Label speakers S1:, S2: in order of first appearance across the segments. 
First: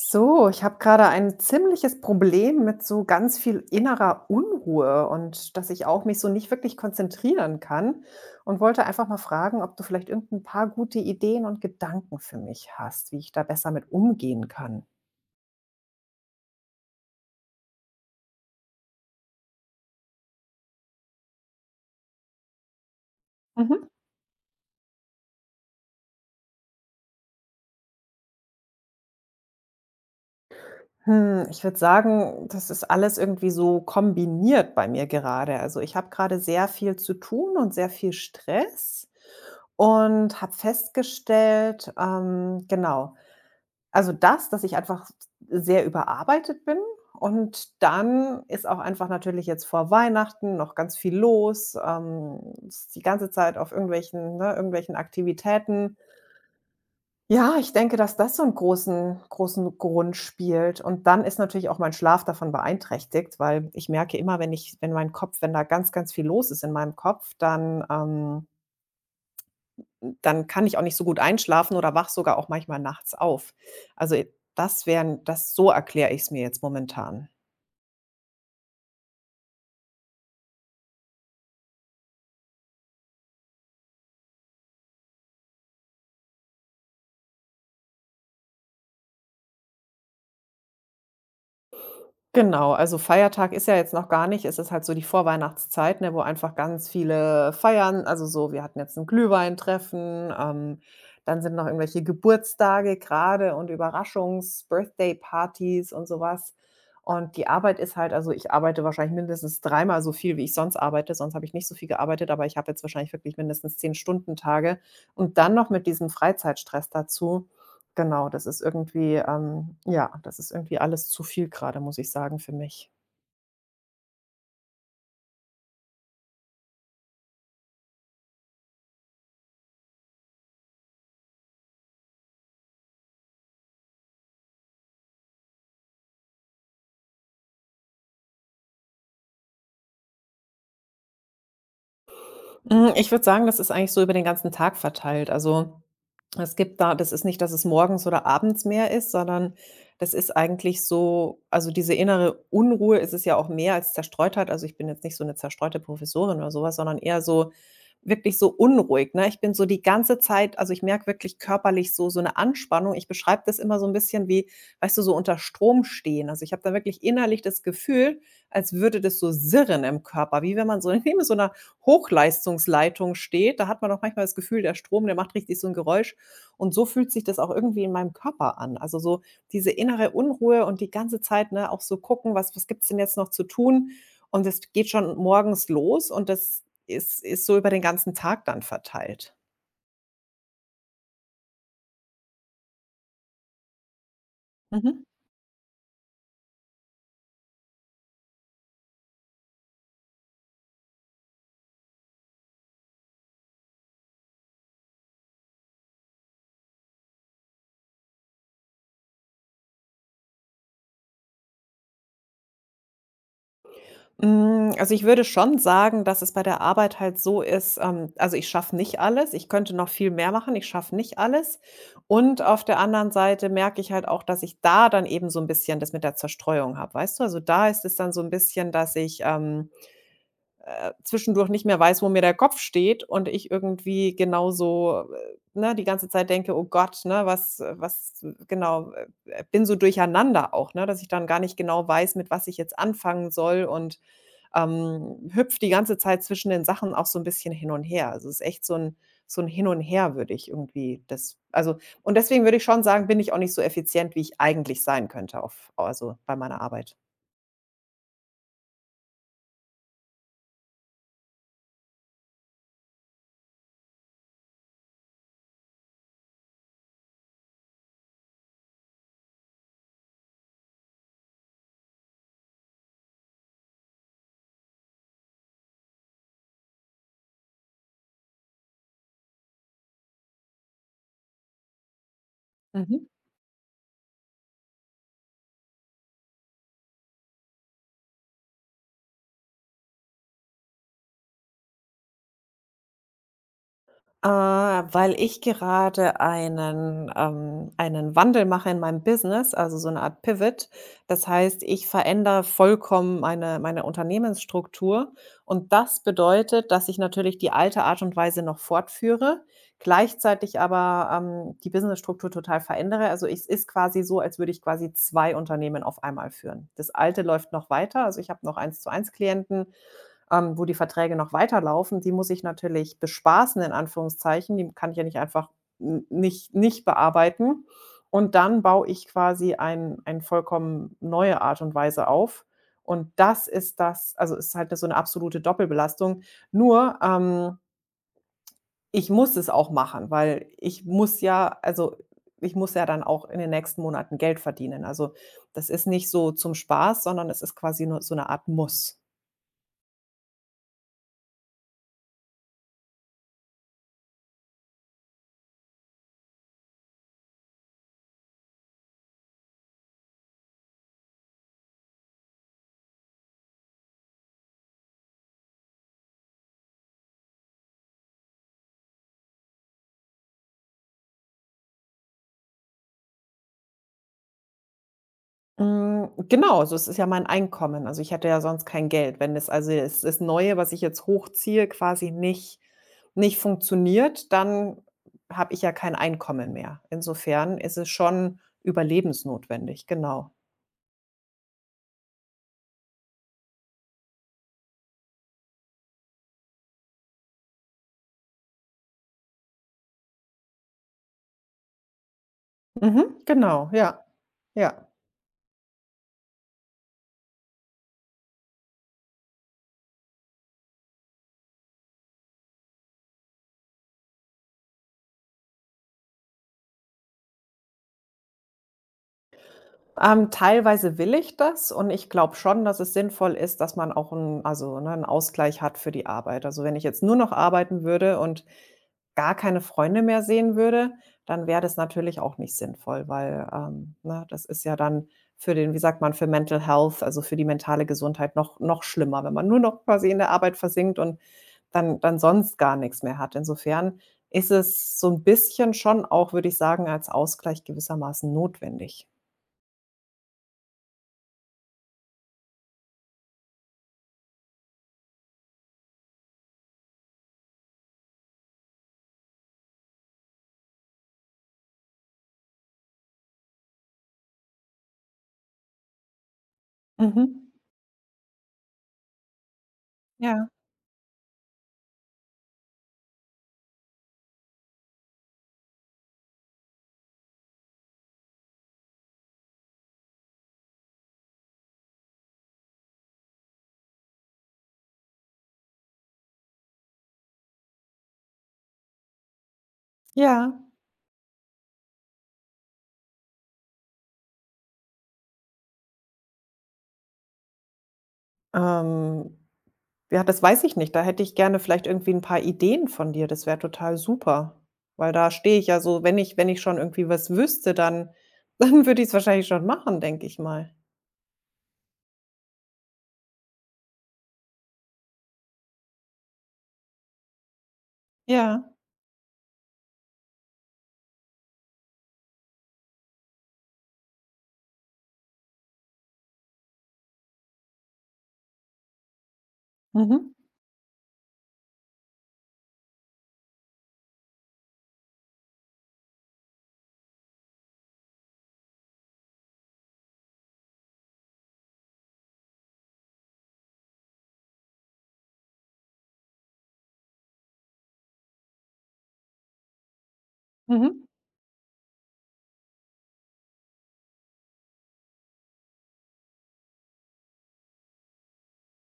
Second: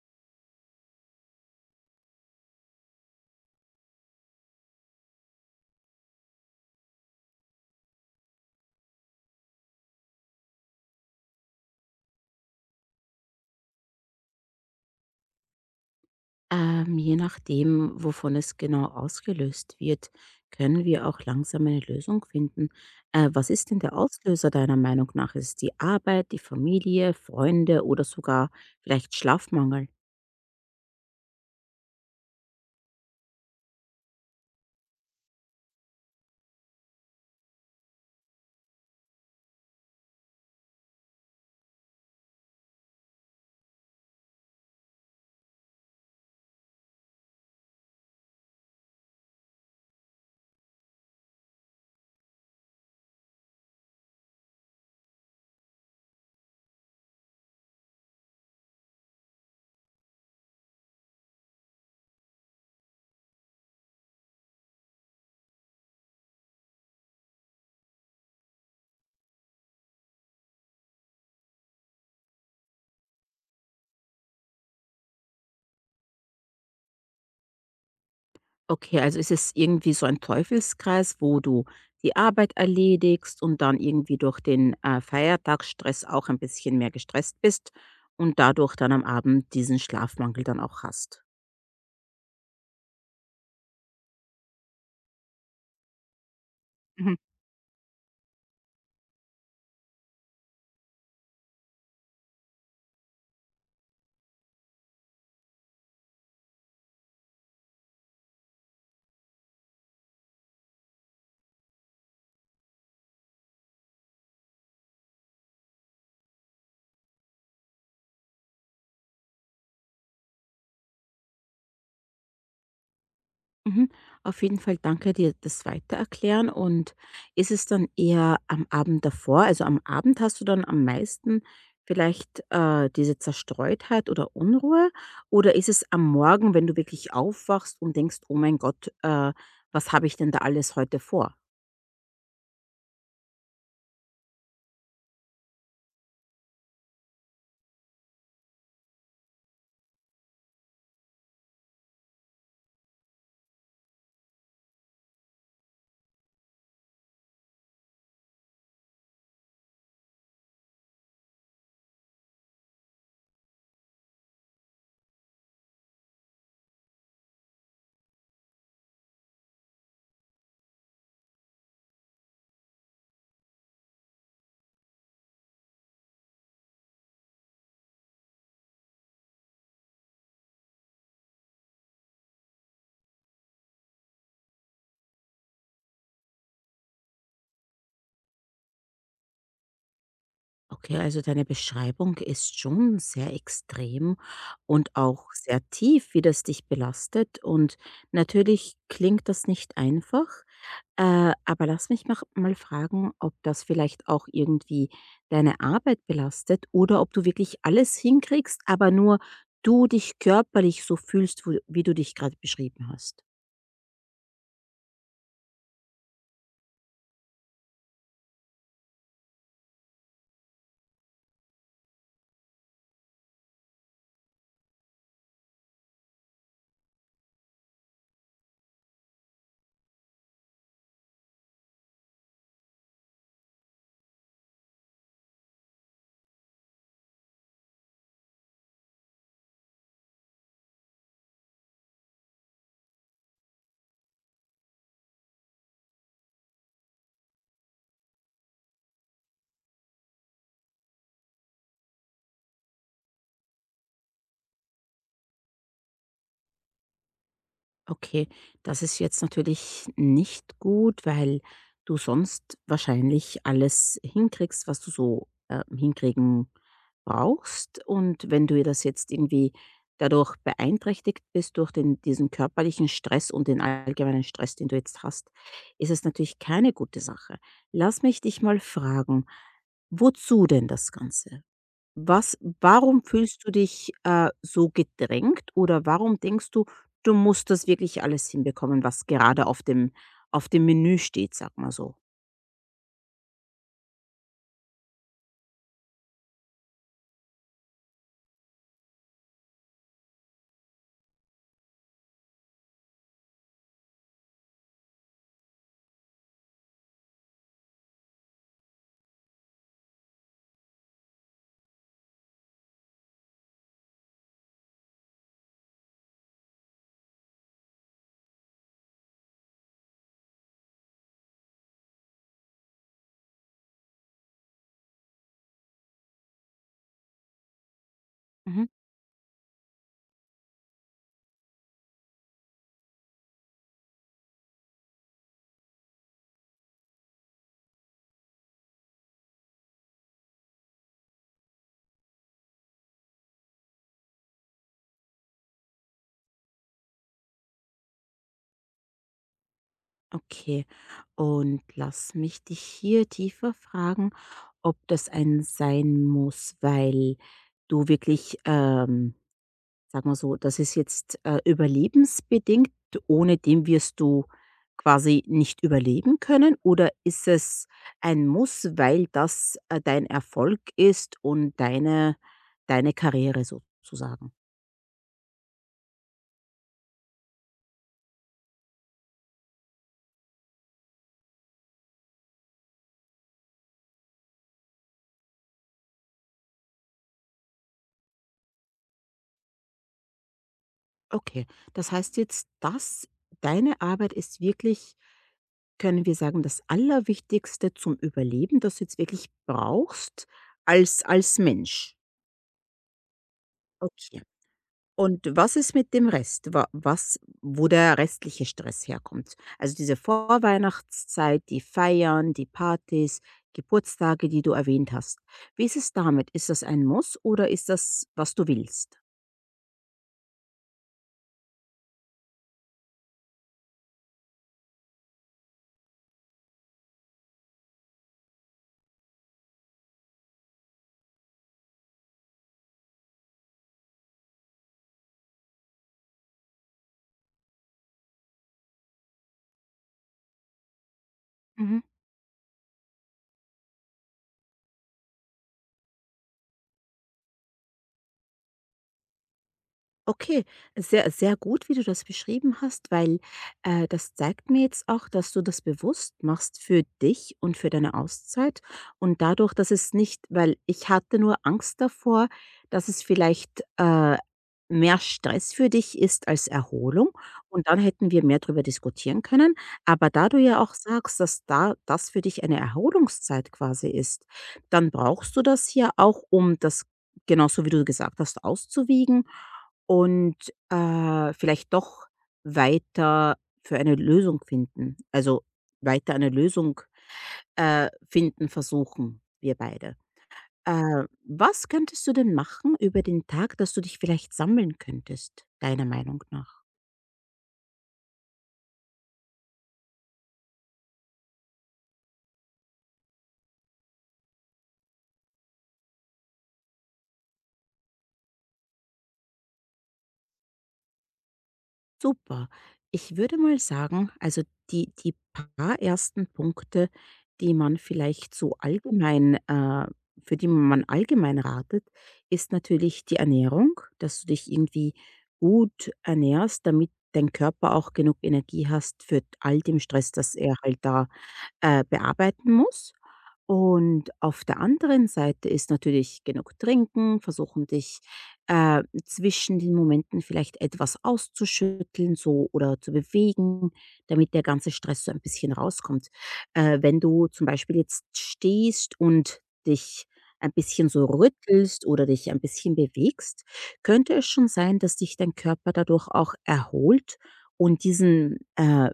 S1: So, ich habe gerade ein ziemliches Problem mit so ganz viel innerer Unruhe und dass ich auch mich so nicht wirklich konzentrieren kann und wollte einfach mal fragen, ob du vielleicht irgendein paar gute Ideen und Gedanken für mich hast, wie ich da besser mit umgehen kann.
S2: Je nachdem, wovon es genau ausgelöst wird, können wir auch langsam eine Lösung finden. Was ist denn
S1: Mhm.
S2: der Auslöser deiner Meinung nach? Ist es die Arbeit, die Familie, Freunde oder sogar vielleicht Schlafmangel?
S1: Hm, ich würde sagen, das ist alles irgendwie so kombiniert bei mir gerade. Also ich habe gerade sehr viel zu tun und sehr viel Stress und habe festgestellt, genau, also dass ich einfach sehr überarbeitet bin und dann ist auch einfach natürlich jetzt vor Weihnachten noch ganz viel los, ist die ganze Zeit auf irgendwelchen Aktivitäten. Ja, ich denke, dass das so einen großen großen Grund spielt und dann ist natürlich auch mein Schlaf davon beeinträchtigt, weil ich merke immer, wenn ich wenn mein Kopf wenn da ganz, ganz viel los ist in meinem Kopf, dann kann ich auch nicht so gut einschlafen oder wach sogar auch manchmal nachts auf. Also, das, so erkläre ich es mir jetzt momentan.
S2: Okay, also ist es irgendwie so ein Teufelskreis, wo du die Arbeit erledigst und dann irgendwie durch den Feiertagsstress auch ein bisschen mehr gestresst bist und dadurch dann am Abend diesen Schlafmangel dann auch hast.
S1: Genau, also Feiertag ist ja jetzt noch gar nicht. Es ist halt so die Vorweihnachtszeit, ne, wo einfach ganz
S2: Mhm.
S1: viele feiern. Also so, wir hatten jetzt ein Glühweintreffen, dann sind noch irgendwelche Geburtstage gerade und Überraschungs-Birthday-Partys und sowas. Und die Arbeit ist halt, also ich arbeite wahrscheinlich mindestens dreimal so viel, wie ich sonst arbeite. Sonst habe ich nicht so viel gearbeitet, aber ich habe jetzt wahrscheinlich wirklich mindestens 10 Stunden Tage und dann noch mit diesem Freizeitstress dazu. Genau, das ist irgendwie ja, das ist irgendwie alles zu viel gerade, muss ich sagen, für mich.
S2: Mhm. Auf jeden Fall danke dir das Weitererklären. Und ist es dann eher am Abend davor? Also am Abend hast du dann am meisten vielleicht diese Zerstreutheit oder Unruhe? Oder ist es am Morgen, wenn du wirklich aufwachst und denkst, oh mein Gott, was habe ich denn da alles heute vor?
S1: Hm, ich würde sagen, das ist eigentlich so über den ganzen Tag verteilt. Also, Es gibt da das ist nicht, dass es morgens oder abends mehr ist, sondern das ist eigentlich so, also, diese innere Unruhe ist es ja auch mehr als Zerstreutheit. Also, ich bin jetzt nicht so eine zerstreute Professorin oder sowas, sondern eher so wirklich so unruhig, ne? Ich bin so die ganze Zeit, also, ich merke wirklich körperlich so eine Anspannung. Ich beschreibe das immer so ein bisschen, wie, weißt du, so unter Strom stehen. Also, ich habe da wirklich innerlich das Gefühl, als würde das so sirren im Körper, wie wenn man so neben so einer Hochleistungsleitung steht. Da hat man auch manchmal das Gefühl, der Strom, der macht richtig so ein Geräusch. Und so fühlt sich das auch irgendwie in meinem Körper an. Also, so diese innere Unruhe, und die ganze Zeit, ne, auch so gucken, was gibt's denn jetzt noch zu tun? Und das geht schon morgens los und das ist so über den ganzen Tag dann verteilt.
S2: Okay, also deine Beschreibung ist schon sehr extrem und
S1: Mhm.
S2: auch sehr tief, wie das dich belastet. Und natürlich klingt das nicht einfach, aber mal fragen, ob das vielleicht auch irgendwie deine Arbeit belastet oder ob du wirklich alles hinkriegst, aber nur du dich körperlich so fühlst, wie du dich gerade beschrieben hast.
S1: Hm, also, ich würde schon sagen, dass es bei der Arbeit halt so ist, also, ich schaffe nicht alles. Ich könnte noch viel mehr machen. Ich schaffe nicht alles. Und auf der anderen Seite merke ich halt auch, dass ich da dann eben so ein bisschen das mit der Zerstreuung habe, weißt du? Also, da ist es dann so ein bisschen, dass ich, zwischendurch nicht mehr weiß, wo mir der Kopf steht und ich irgendwie genauso, ne, die ganze Zeit denke: „Oh Gott, ne, was was" genau, bin so durcheinander auch, ne, dass ich dann gar nicht genau weiß, mit was ich jetzt anfangen soll und, hüpfe die ganze Zeit zwischen den Sachen auch so ein bisschen hin und her. Also, es ist echt so ein Hin und Her, würde ich irgendwie das, also, und deswegen würde ich schon sagen, bin ich auch nicht so effizient, wie ich eigentlich sein könnte, auf also bei meiner Arbeit.
S2: Okay, das ist jetzt natürlich nicht gut, weil du sonst wahrscheinlich alles hinkriegst, was du so hinkriegen brauchst. Und wenn du ihr das jetzt irgendwie dadurch beeinträchtigt bist durch diesen körperlichen Stress und den allgemeinen Stress, den du jetzt hast, ist es natürlich keine gute Sache. Lass mich dich mal fragen, wozu denn das Ganze? Was
S1: Mhm.
S2: Warum fühlst du dich, so gedrängt oder warum denkst du, du musst das wirklich alles hinbekommen, was gerade auf dem Menü steht, sag mal so?
S1: Weil ich gerade einen, einen Wandel mache in meinem Business, also so eine Art Pivot. Das heißt, ich verändere vollkommen meine Unternehmensstruktur und das bedeutet, dass ich natürlich die alte Art und Weise noch fortführe, gleichzeitig aber, die Businessstruktur total verändere. Also, es ist quasi so, als würde ich quasi 2 Unternehmen auf einmal führen. Das alte läuft noch weiter, also ich habe noch eins zu eins Klienten, wo die Verträge noch weiterlaufen, die muss ich natürlich „bespaßen" in Anführungszeichen. Die kann ich ja nicht einfach n nicht nicht bearbeiten. Und dann
S2: Mhm,
S1: baue ich quasi ein vollkommen neue Art und Weise auf. Und das ist das, also, ist halt so eine absolute Doppelbelastung. Nur, ich muss es auch machen, weil ich muss ja dann auch in den nächsten Monaten Geld verdienen. Also, das ist nicht so zum Spaß, sondern es ist quasi nur so eine Art Muss.
S2: okay. Und lass mich dich hier tiefer fragen, ob das ein sein muss, weil du wirklich, sagen wir so, das ist jetzt, überlebensbedingt, ohne dem wirst du quasi nicht überleben können? Oder ist es ein Muss, weil das, dein Erfolg ist und deine Karriere sozusagen?
S1: Hm, genau, also es ist ja mein Einkommen. Also, ich hätte ja sonst kein Geld, wenn es, ist Neue, was ich jetzt hochziehe, quasi nicht funktioniert, dann habe ich ja kein Einkommen mehr. Insofern ist es schon überlebensnotwendig, genau.
S2: Okay, das heißt jetzt, dass deine Arbeit ist wirklich, können wir sagen, das Allerwichtigste zum Überleben, das du jetzt wirklich brauchst als Mensch?
S1: Mhm, genau, ja.
S2: Okay.
S1: Ja.
S2: Und was ist mit dem Rest? Wa was Wo der restliche Stress herkommt? Also, diese Vorweihnachtszeit, die Feiern, die Partys, Geburtstage, die du erwähnt hast. Wie ist es damit? Ist das ein Muss oder ist das, was du willst?
S1: Teilweise will ich das und ich glaube schon, dass es sinnvoll ist, dass man auch 'n Ausgleich hat für die Arbeit. Also, wenn ich jetzt nur noch arbeiten würde und gar keine Freunde mehr sehen würde, dann wäre das natürlich auch nicht sinnvoll, weil, ne, das ist ja dann für den, wie sagt man, für Mental Health, also, für die mentale Gesundheit noch schlimmer, wenn man nur noch quasi in der Arbeit versinkt und
S2: Mhm.
S1: dann sonst gar nichts mehr hat. Insofern ist es so ein bisschen schon auch, würde ich sagen, als Ausgleich gewissermaßen notwendig.
S2: Okay, sehr, sehr gut, wie du das beschrieben hast, weil das zeigt mir jetzt auch, dass du das bewusst machst für dich und für deine Auszeit. Und dadurch, dass es nicht, weil ich hatte nur Angst davor, dass es vielleicht mehr Stress für dich ist als Erholung.
S1: Mhm.
S2: Und dann hätten wir mehr darüber diskutieren können. Aber da du
S1: Ja,
S2: ja auch sagst, dass da das für dich eine Erholungszeit quasi ist, dann brauchst du das ja auch, um das genauso wie du gesagt hast, auszuwiegen und, vielleicht doch weiter für eine Lösung finden. Also, weiter eine Lösung, finden versuchen wir beide.
S1: ja.
S2: Was könntest du denn machen über den Tag, dass du dich vielleicht sammeln könntest, deiner Meinung nach?
S1: Ähm, ja, das weiß ich nicht. Da hätte ich gerne vielleicht irgendwie 'n paar Ideen von dir. Das wäre total super, weil da stehe ich ja so, wenn ich, wenn ich schon irgendwie was wüsste, dann dann würde ich's wahrscheinlich schon machen, denke ich mal.
S2: Super. Ich würde mal sagen, also die paar ersten Punkte, die man vielleicht so
S1: Ja.
S2: allgemein für die man allgemein ratet, ist natürlich die Ernährung, dass du dich irgendwie gut ernährst, damit dein Körper auch genug Energie hast für all dem Stress,
S1: Mhm.
S2: das er halt da, bearbeiten muss. Und auf der anderen Seite ist natürlich genug trinken, versuchen dich zwischen den Momenten vielleicht etwas auszuschütteln so oder zu bewegen, damit der ganze Stress so ein bisschen rauskommt. Wenn du zum Beispiel jetzt stehst und dich ein bisschen
S1: Mhm.
S2: so rüttelst oder dich ein bisschen bewegst, könnte es schon sein, dass dich dein Körper dadurch auch erholt und diesen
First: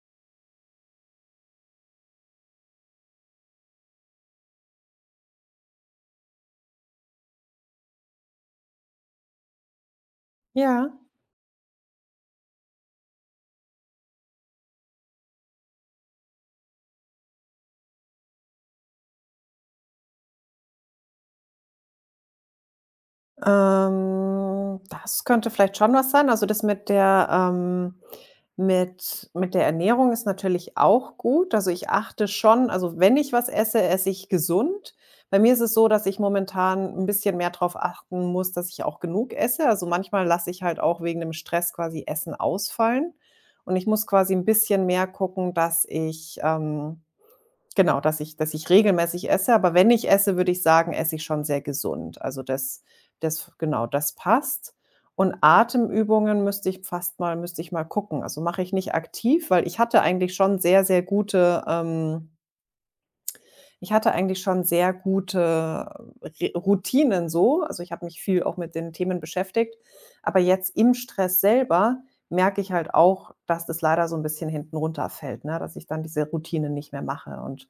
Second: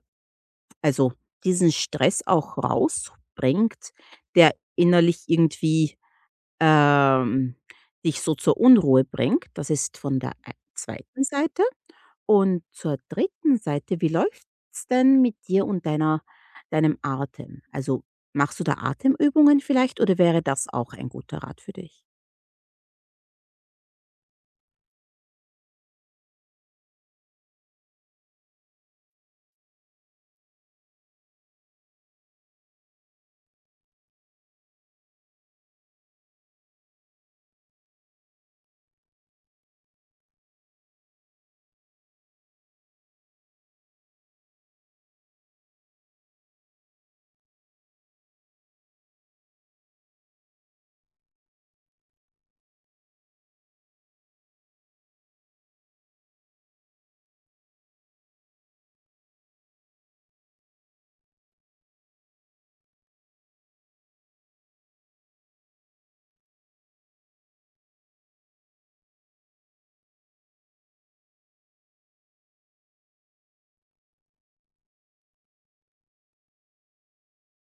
S2: also, diesen Stress auch rausbringt, der innerlich irgendwie, ähm, dich so zur Unruhe bringt. Das ist von der ei
S1: Ja.
S2: zweiten Seite. Und zur dritten Seite, wie läuft's denn mit dir und deiner deinem Atem? Also, machst du da Atemübungen vielleicht oder wäre das auch ein guter Rat für dich?
S1: Das könnte vielleicht schon was sein. Also, das mit der Ernährung ist natürlich auch gut. Also, ich achte schon, also, wenn ich was esse, esse ich gesund. Bei mir ist es so, dass ich momentan ein bisschen mehr drauf achten muss, dass ich auch genug esse. Also, manchmal lasse ich halt auch wegen dem Stress quasi Essen ausfallen und ich muss quasi ein bisschen mehr gucken, dass ich, Genau, dass ich regelmäßig esse, aber wenn ich esse, würde ich sagen, esse ich schon sehr gesund. Also, das genau, das passt. Und Atemübungen müsste ich mal gucken. Also, mache ich nicht aktiv, weil ich hatte eigentlich schon sehr gute Re Routinen so. Also, ich habe mich viel auch mit den Themen beschäftigt, aber jetzt im Stress selber merke ich halt auch, dass das leider so ein bisschen hinten runterfällt, ne, dass ich dann diese Routine nicht mehr mache und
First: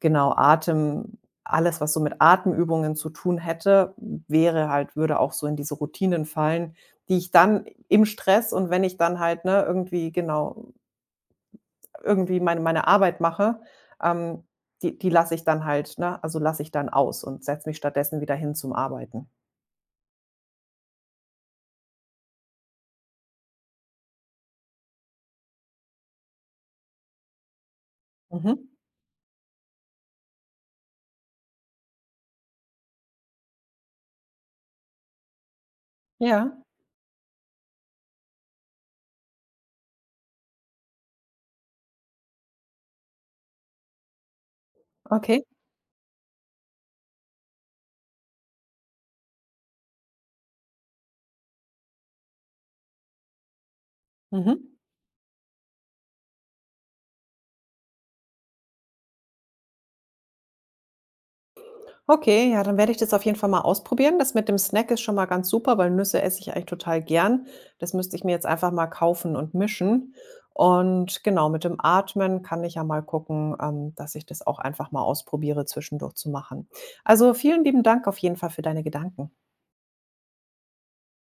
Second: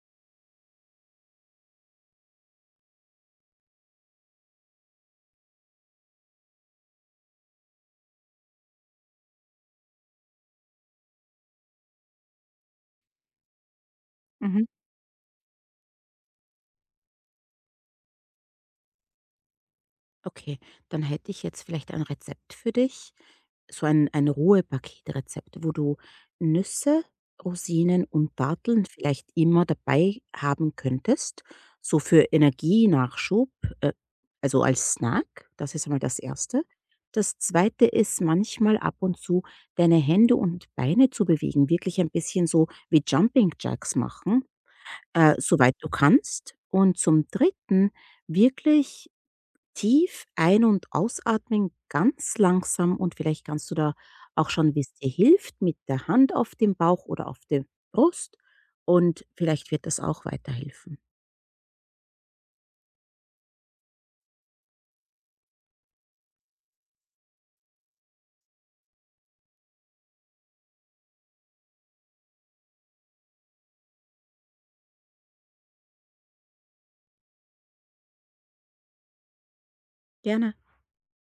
S1: genau, Atem alles, was so mit Atemübungen zu tun hätte, wäre halt würde auch so in diese Routinen fallen, die ich dann im Stress und wenn ich dann halt, ne, irgendwie meine Arbeit mache, ähm,
S2: Mhm.
S1: die lasse ich dann halt, ne, also, lasse ich dann aus und setze mich stattdessen wieder hin zum Arbeiten.
S2: Okay, dann hätte ich jetzt vielleicht ein Rezept für dich, so ein Ruhepaketrezept, wo du Nüsse, Rosinen und
S1: Mhm.
S2: Datteln vielleicht immer dabei haben könntest, so für Energienachschub, äh, also als Snack. Das ist einmal das
S1: Ja,
S2: Erste. Das Zweite ist manchmal ab und zu deine Hände und Beine zu bewegen, wirklich ein bisschen so wie Jumping Jacks machen,
S1: okay.
S2: soweit du kannst. Und zum Dritten wirklich tief ein und ausatmen, ganz langsam und vielleicht kannst du da auch
S1: Mhm.
S2: schauen, wie's dir hilft mit der Hand auf dem Bauch oder auf der Brust und vielleicht wird das auch weiterhelfen.
S1: Okay, ja, dann werde ich das auf jeden Fall mal ausprobieren. Das mit dem Snack ist schon mal ganz super, weil Nüsse esse ich eigentlich total gern. Das müsste ich mir jetzt einfach mal kaufen und mischen. Und genau, mit dem Atmen kann ich ja mal gucken, dass ich das auch einfach mal ausprobiere, zwischendurch zu machen. Also, vielen lieben Dank auf jeden Fall für deine Gedanken.
S2: Gerne.